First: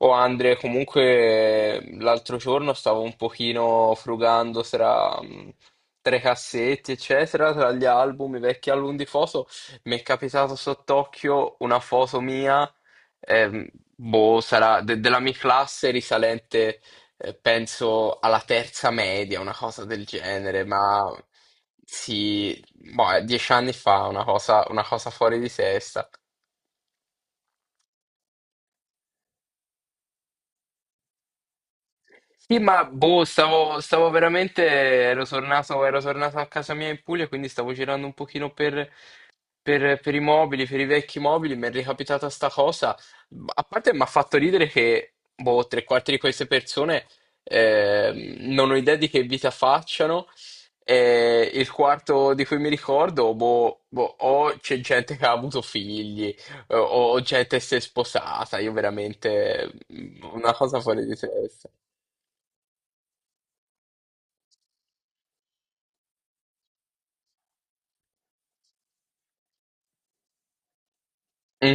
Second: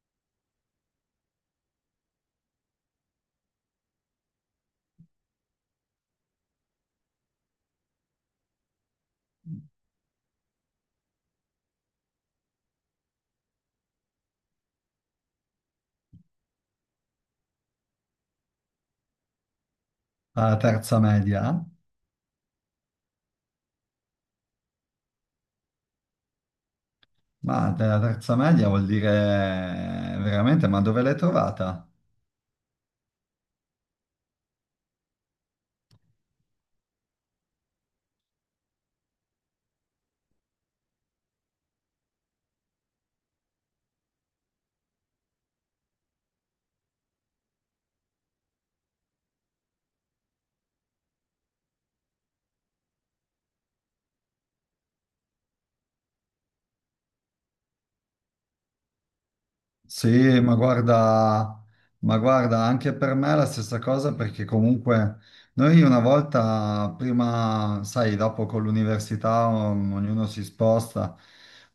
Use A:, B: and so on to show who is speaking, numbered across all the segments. A: Oh Andre, comunque l'altro giorno stavo un pochino frugando tra i cassetti, eccetera, tra gli album, i vecchi album di foto, mi è capitato sott'occhio una foto mia, ehm, boh, sarà della mia classe risalente, penso alla terza media, una cosa del
B: Alla
A: genere,
B: terza
A: ma
B: media?
A: sì, boh, è dieci anni fa, una cosa fuori di testa.
B: Ma della terza media vuol dire veramente, ma dove l'hai trovata?
A: Sì, ma boh, stavo veramente, ero tornato a casa mia in Puglia, quindi stavo girando un pochino per, per i mobili, per i vecchi mobili, mi è ricapitata sta cosa. A parte mi ha fatto ridere che, boh, tre quarti di queste persone non ho idea di che vita facciano, e il quarto di cui mi ricordo, boh, o c'è gente che ha avuto figli, o gente che si è sposata, io veramente,
B: Sì,
A: una cosa fuori di testa.
B: ma guarda, anche per me è la stessa cosa perché comunque noi una volta, prima, sai, dopo con l'università ognuno si sposta,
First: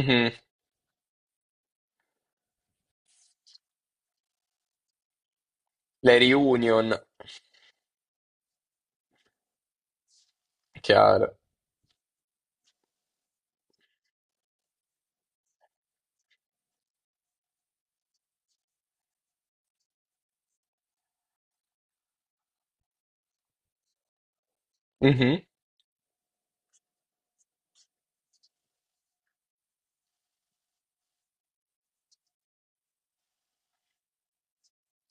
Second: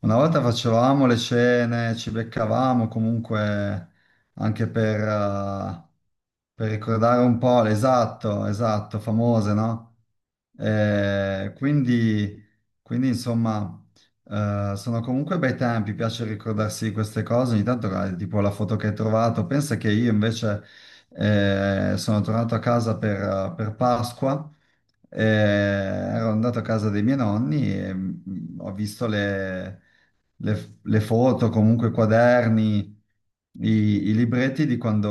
B: una volta facevamo le cene, ci beccavamo comunque anche
A: Le
B: per
A: reunion,
B: ricordare un po', esatto, esatto, famose, no?
A: chiaro.
B: Eh, quindi, quindi, insomma. Sono comunque bei tempi, piace ricordarsi di queste cose. Ogni tanto, guarda, tipo la foto che hai trovato. Pensa che io invece sono tornato a casa per Pasqua.
A: Mhm.
B: Ero andato a casa dei miei nonni e ho visto le foto, comunque i quaderni, i, i libretti di quando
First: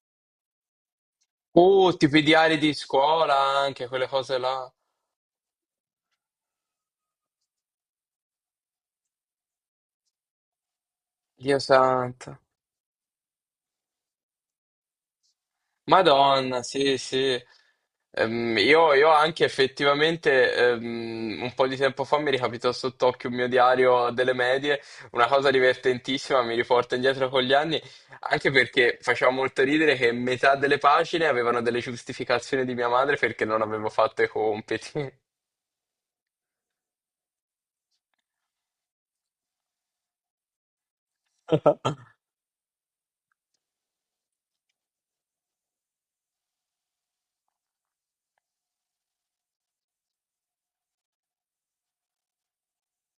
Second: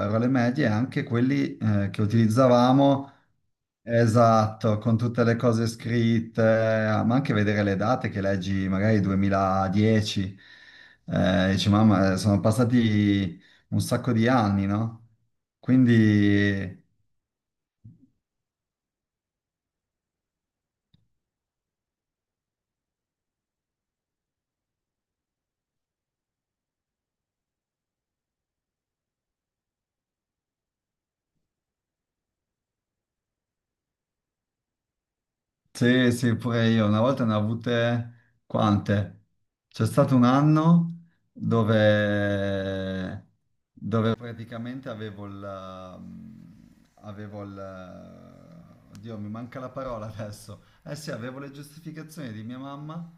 B: ero alle medie e anche quelli che
A: Tipo i diari di
B: utilizzavamo.
A: scuola anche, quelle cose là.
B: Esatto, con tutte le cose scritte, ma anche vedere le date che leggi, magari 2010,
A: Dio
B: dici, mamma,
A: santo.
B: sono passati un sacco di anni, no?
A: Madonna,
B: Quindi,
A: sì, sì. Io anche effettivamente un po' di tempo fa mi ricapitò sott'occhio un mio diario delle medie, una cosa divertentissima, mi riporta indietro con gli anni, anche perché faceva molto ridere che metà delle pagine avevano delle giustificazioni di mia madre perché non avevo fatto i compiti.
B: sì, sì, pure io, una volta ne ho avute quante? C'è stato un anno dove praticamente avevo il... Oddio, mi manca la parola adesso. Eh sì, avevo le giustificazioni di mia mamma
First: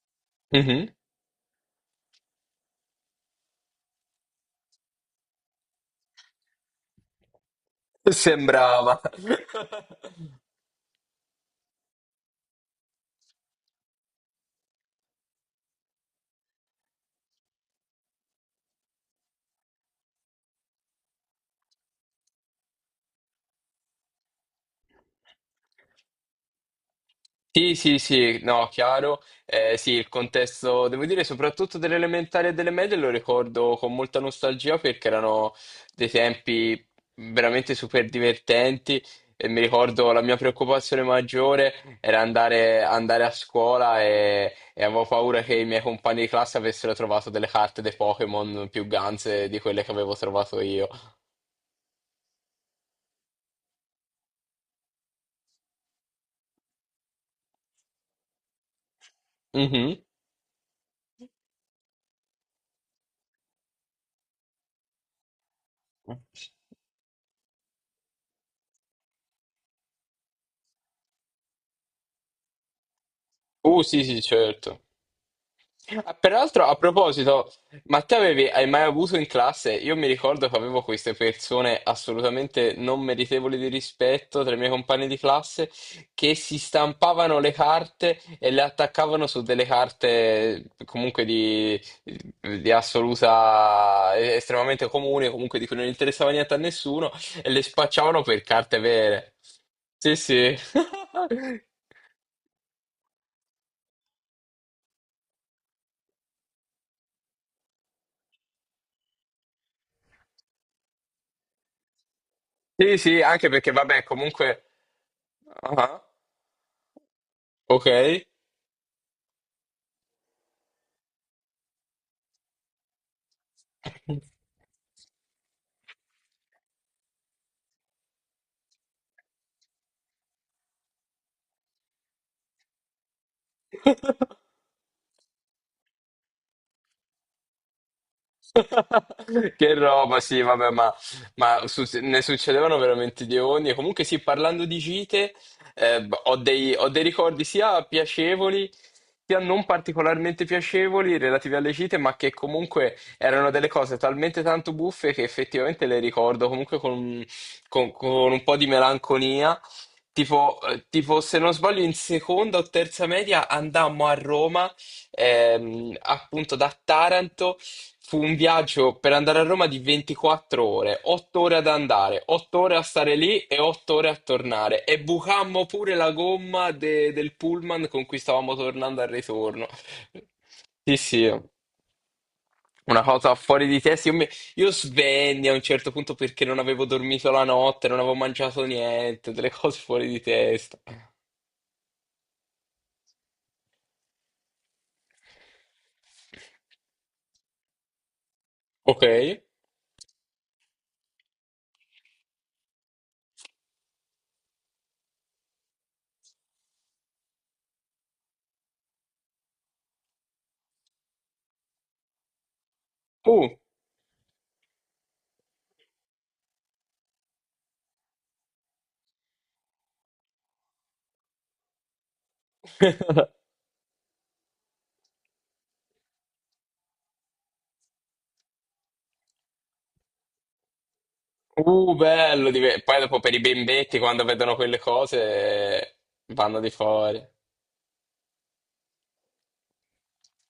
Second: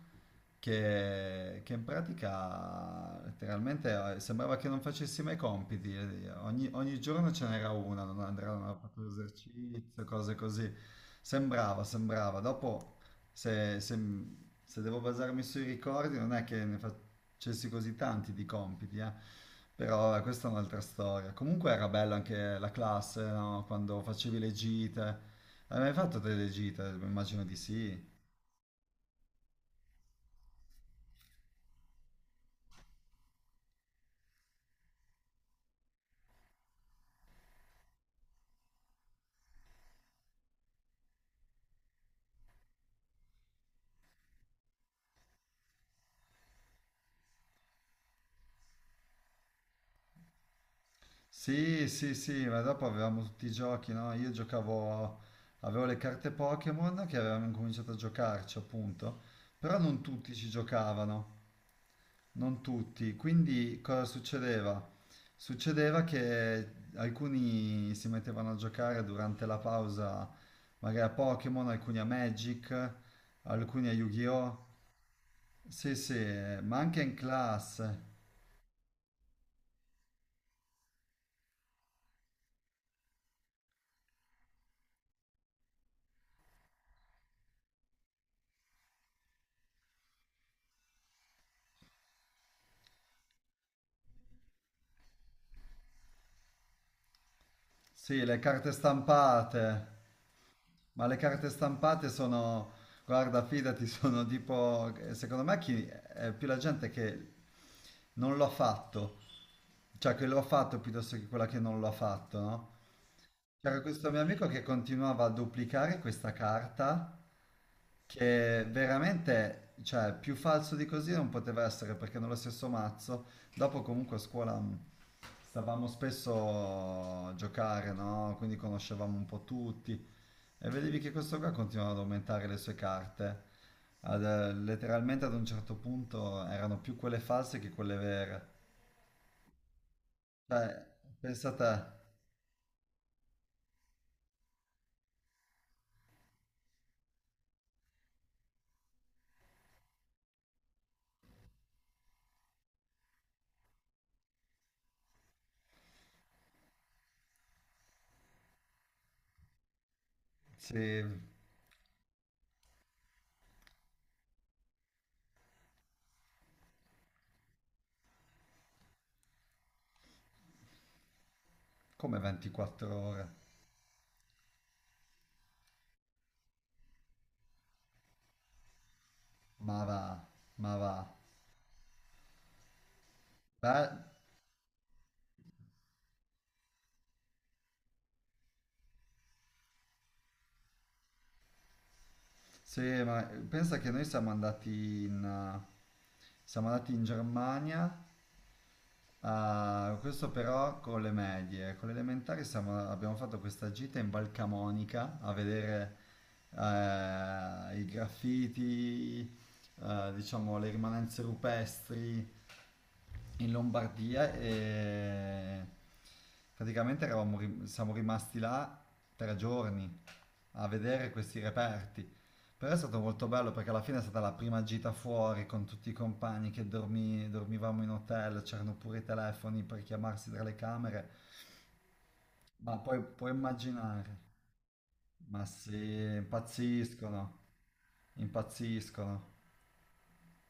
A: Mhm.
B: che in pratica letteralmente sembrava che non facessi mai compiti. Ogni giorno ce n'era una, non andrà, non ha
A: Sembrava.
B: fatto esercizio, cose così. Sembrava, sembrava. Dopo se, se- se devo basarmi sui ricordi, non è che ne facessi così tanti di compiti, eh. Però vabbè, questa è un'altra storia. Comunque era bella anche la classe, no? Quando facevi le gite. Hai mai fatto delle gite? Immagino di
A: Sì, sì,
B: sì.
A: sì, no, chiaro. Sì, il contesto, devo dire, soprattutto delle elementari e delle medie lo ricordo con molta nostalgia perché erano dei tempi veramente super divertenti e mi ricordo la mia preoccupazione maggiore era andare, andare a scuola e avevo paura che i miei compagni di classe avessero trovato delle carte dei Pokémon più ganze di quelle che avevo trovato io.
B: Sì, sì, sì, ma dopo avevamo tutti i giochi, no? Io giocavo, avevo le carte Pokémon che avevamo incominciato a giocarci, appunto, però
A: Mhm.
B: non tutti ci giocavano. Non tutti, quindi cosa succedeva? Succedeva che alcuni si mettevano a giocare durante la pausa, magari a Pokémon, alcuni a Magic, alcuni a
A: Sì, sì,
B: Yu-Gi-Oh!
A: certo.
B: Sì,
A: Ah,
B: sì,
A: peraltro, a
B: ma anche in
A: proposito, ma
B: classe.
A: te avevi, hai mai avuto in classe? Io mi ricordo che avevo queste persone assolutamente non meritevoli di rispetto tra i miei compagni di classe che si stampavano le carte e le attaccavano su delle carte comunque di assoluta, estremamente comune, comunque di cui non interessava niente a nessuno e le spacciavano
B: Sì, le
A: per
B: carte
A: carte vere.
B: stampate.
A: Sì, sì.
B: Ma le carte stampate sono, guarda, fidati, sono tipo, secondo me chi, è più la gente che non lo ha fatto, cioè che lo ha fatto piuttosto che quella che non lo ha fatto, no?
A: Sì, sì, anche perché
B: C'era
A: vabbè,
B: questo mio amico che
A: comunque...
B: continuava a
A: Ah,
B: duplicare
A: ah,
B: questa carta
A: ok.
B: che veramente, cioè, più falso di così non poteva essere perché nello stesso mazzo, dopo comunque a scuola stavamo spesso a giocare, no? Quindi conoscevamo un po' tutti e vedevi che questo qua continuava ad aumentare le sue carte. Letteralmente ad un certo punto erano più quelle false che quelle vere.
A: Che roba, sì,
B: Cioè,
A: vabbè, ma,
B: pensa a te,
A: ne succedevano veramente di ogni. E comunque, sì, parlando di gite, ho dei ricordi sia piacevoli, sia non particolarmente piacevoli relativi alle gite, ma che comunque erano delle cose talmente tanto buffe che effettivamente le ricordo comunque con, con un po' di melanconia. Tipo,
B: sì,
A: tipo, se non sbaglio, in seconda o terza media andammo a Roma. Ehm, appunto da Taranto. Fu un viaggio per andare a Roma di 24 ore, 8 ore ad
B: come
A: andare, 8 ore a
B: 24
A: stare
B: ore.
A: lì e 8 ore a tornare. E bucammo pure la gomma del pullman con cui stavamo tornando al ritorno.
B: Ma va, ma
A: Sì,
B: va.
A: sì, una cosa fuori di
B: Beh,
A: testa. Io svenni a un certo punto perché non avevo dormito la notte, non avevo mangiato niente, delle cose fuori di testa.
B: sì, ma pensa che noi siamo andati in Germania,
A: Ok.
B: questo però con le medie, con le elementari abbiamo fatto questa gita in Val Camonica a vedere i graffiti, diciamo le rimanenze rupestri
A: Uh.
B: in Lombardia e praticamente siamo rimasti là 3 giorni a vedere questi reperti. Però è stato molto bello perché alla fine è stata la prima gita fuori con tutti i compagni che dormivamo in hotel, c'erano pure i telefoni per chiamarsi tra le camere,
A: Bello!
B: ma
A: Poi
B: poi
A: dopo
B: puoi
A: per i bimbetti,
B: immaginare,
A: quando vedono quelle
B: ma sì,
A: cose, vanno di fuori.
B: impazziscono, impazziscono,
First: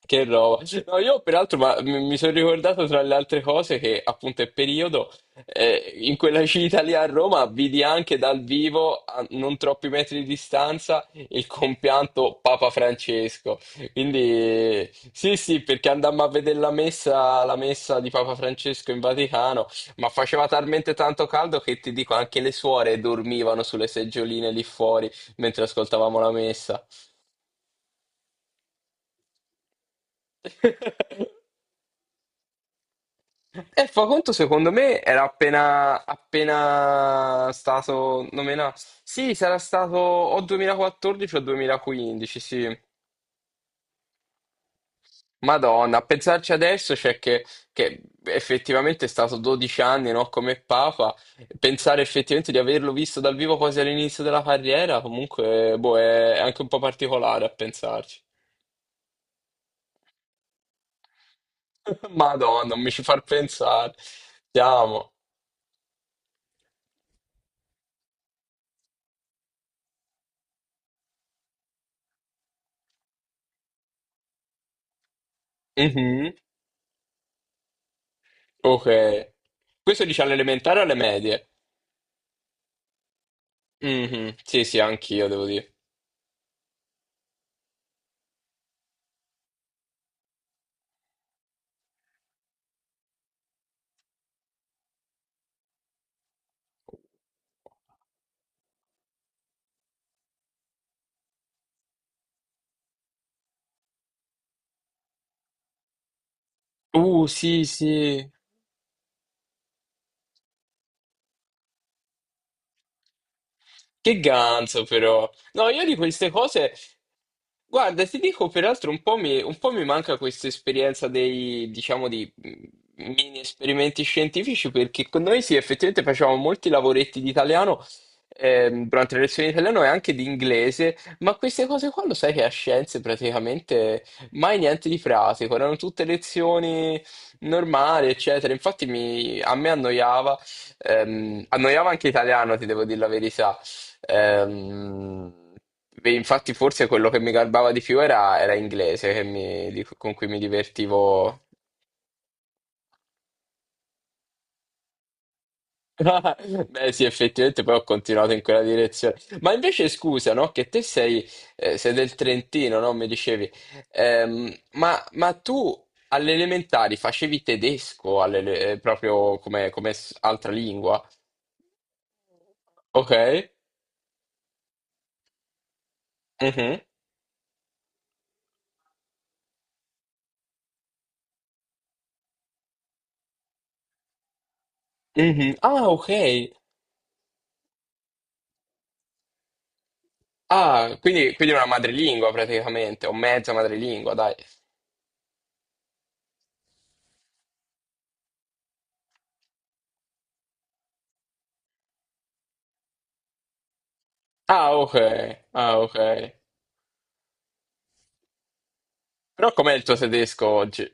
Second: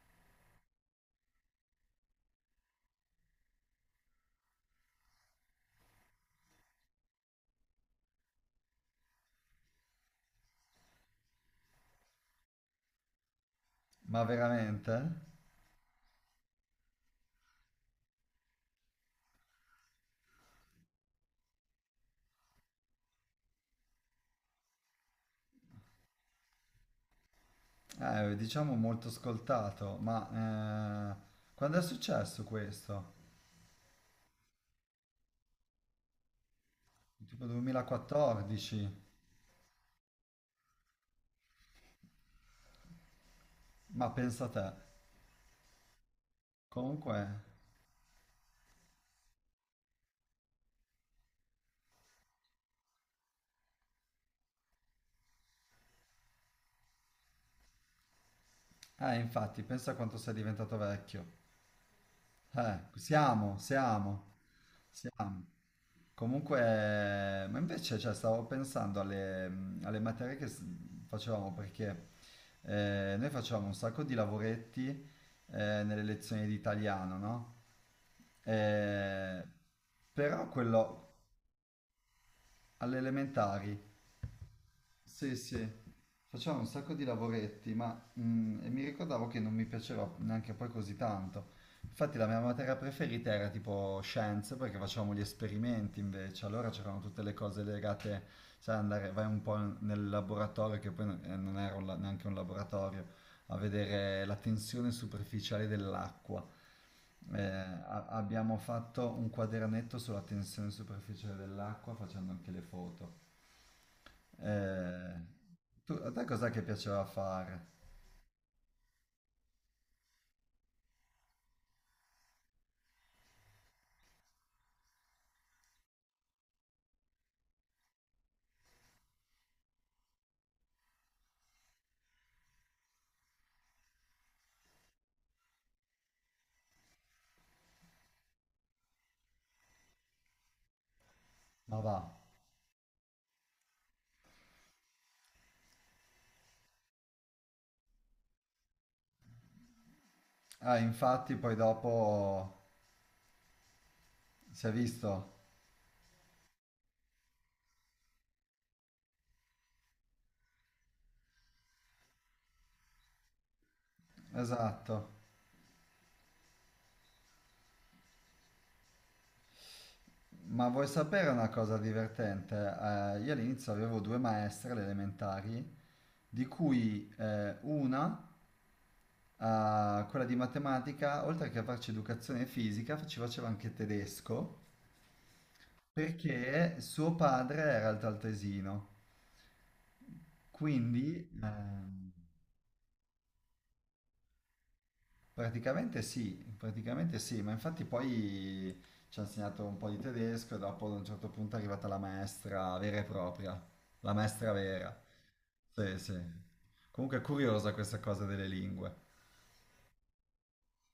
A: Che roba. No, io peraltro, ma mi sono ricordato tra le altre cose che appunto è periodo in quella gita lì a Roma vidi anche dal vivo, a non troppi metri di distanza, il compianto Papa Francesco.
B: ma
A: Quindi
B: veramente?
A: sì, sì, perché andammo a vedere la messa di Papa Francesco in Vaticano, ma faceva talmente tanto caldo che ti dico anche le suore dormivano sulle seggioline lì fuori mentre ascoltavamo la messa.
B: Diciamo molto ascoltato, ma quando è successo questo?
A: E fa conto, secondo me, era appena,
B: Tipo
A: appena stato nominato.
B: 2014?
A: Sì, sarà stato o 2014 o 2015, sì.
B: Ma pensa a te.
A: Madonna, a pensarci adesso
B: Comunque,
A: c'è che effettivamente è stato 12 anni, no, come Papa. Pensare effettivamente di averlo visto dal vivo quasi all'inizio della carriera, comunque, boh, è anche un po' particolare a pensarci.
B: infatti, pensa a quanto sei diventato vecchio.
A: Madonna, non mi ci far
B: Siamo,
A: pensare.
B: siamo,
A: Siamo.
B: siamo. Comunque, ma invece, cioè, stavo pensando alle, alle materie facevamo, perché noi facevamo un sacco di lavoretti nelle
A: Mhm,
B: lezioni di italiano, no?
A: ok.
B: Eh,
A: Questo dice alle
B: però
A: elementari o alle
B: quello
A: medie?
B: all'elementare
A: Mhm. Sì, sì, anch'io
B: sì,
A: devo
B: sì,
A: dire.
B: facevamo un sacco di lavoretti, ma e mi ricordavo che non mi piaceva neanche poi così tanto. Infatti la mia materia preferita era tipo scienze, perché facevamo gli esperimenti invece, allora c'erano tutte le cose legate, sai, andare, vai un po' nel laboratorio, che poi non era neanche un laboratorio, a vedere la tensione superficiale dell'acqua.
A: Sì, sì.
B: Abbiamo fatto un quadernetto sulla tensione superficiale dell'acqua facendo anche le foto.
A: Che ganzo
B: Eh,
A: però. No, io di
B: A te
A: queste
B: cos'è che
A: cose,
B: piaceva fare?
A: guarda, ti dico peraltro un po' mi manca questa esperienza dei, diciamo, di mini esperimenti scientifici perché con noi sì, effettivamente facevamo molti lavoretti di italiano durante le lezioni di italiano e anche di inglese, ma queste cose qua lo sai che a scienze praticamente mai niente di pratico, erano tutte lezioni normali, eccetera. Infatti a me annoiava.
B: Ma
A: Annoiava
B: va.
A: anche italiano, ti devo dire la verità. Ehm, beh, infatti forse quello che mi garbava di più era inglese, che con cui mi
B: Ah, infatti
A: divertivo.
B: poi dopo si è visto.
A: Beh, sì, effettivamente poi ho continuato in quella direzione. Ma invece scusa, no? Che te sei, sei del Trentino, no? Mi dicevi.
B: Esatto.
A: Ma tu alle elementari facevi tedesco proprio come, altra
B: Ma vuoi
A: lingua?
B: sapere una cosa divertente?
A: Ok?
B: Io all'inizio avevo due maestre alle elementari, di
A: Mhm.
B: cui una, quella di matematica, oltre che a farci educazione fisica, ci faceva anche tedesco,
A: Mhm. Ah, ok.
B: perché suo padre era il taltesino.
A: Ah,
B: Quindi,
A: quindi, quindi è una
B: ehm,
A: madrelingua praticamente, o mezza madrelingua, dai.
B: praticamente sì, praticamente sì, ma infatti poi ci ha insegnato un po' di tedesco e dopo ad un certo punto è arrivata la maestra vera e propria, la maestra
A: Ah, ok,
B: vera.
A: ah, ok.
B: Sì, sì. Comunque è curiosa questa cosa delle lingue.
A: Però com'è il tuo tedesco oggi?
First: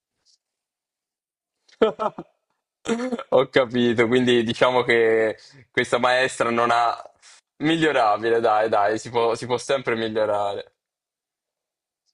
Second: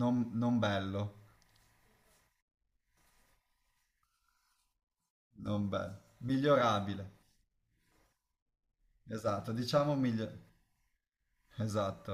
B: Non, non bello,
A: Ho capito, quindi diciamo che
B: non
A: questa
B: bello.
A: maestra non ha...
B: Migliorabile.
A: Migliorabile, dai, dai, si
B: Esatto,
A: può sempre
B: diciamo migliorabile.
A: migliorare.
B: Esatto.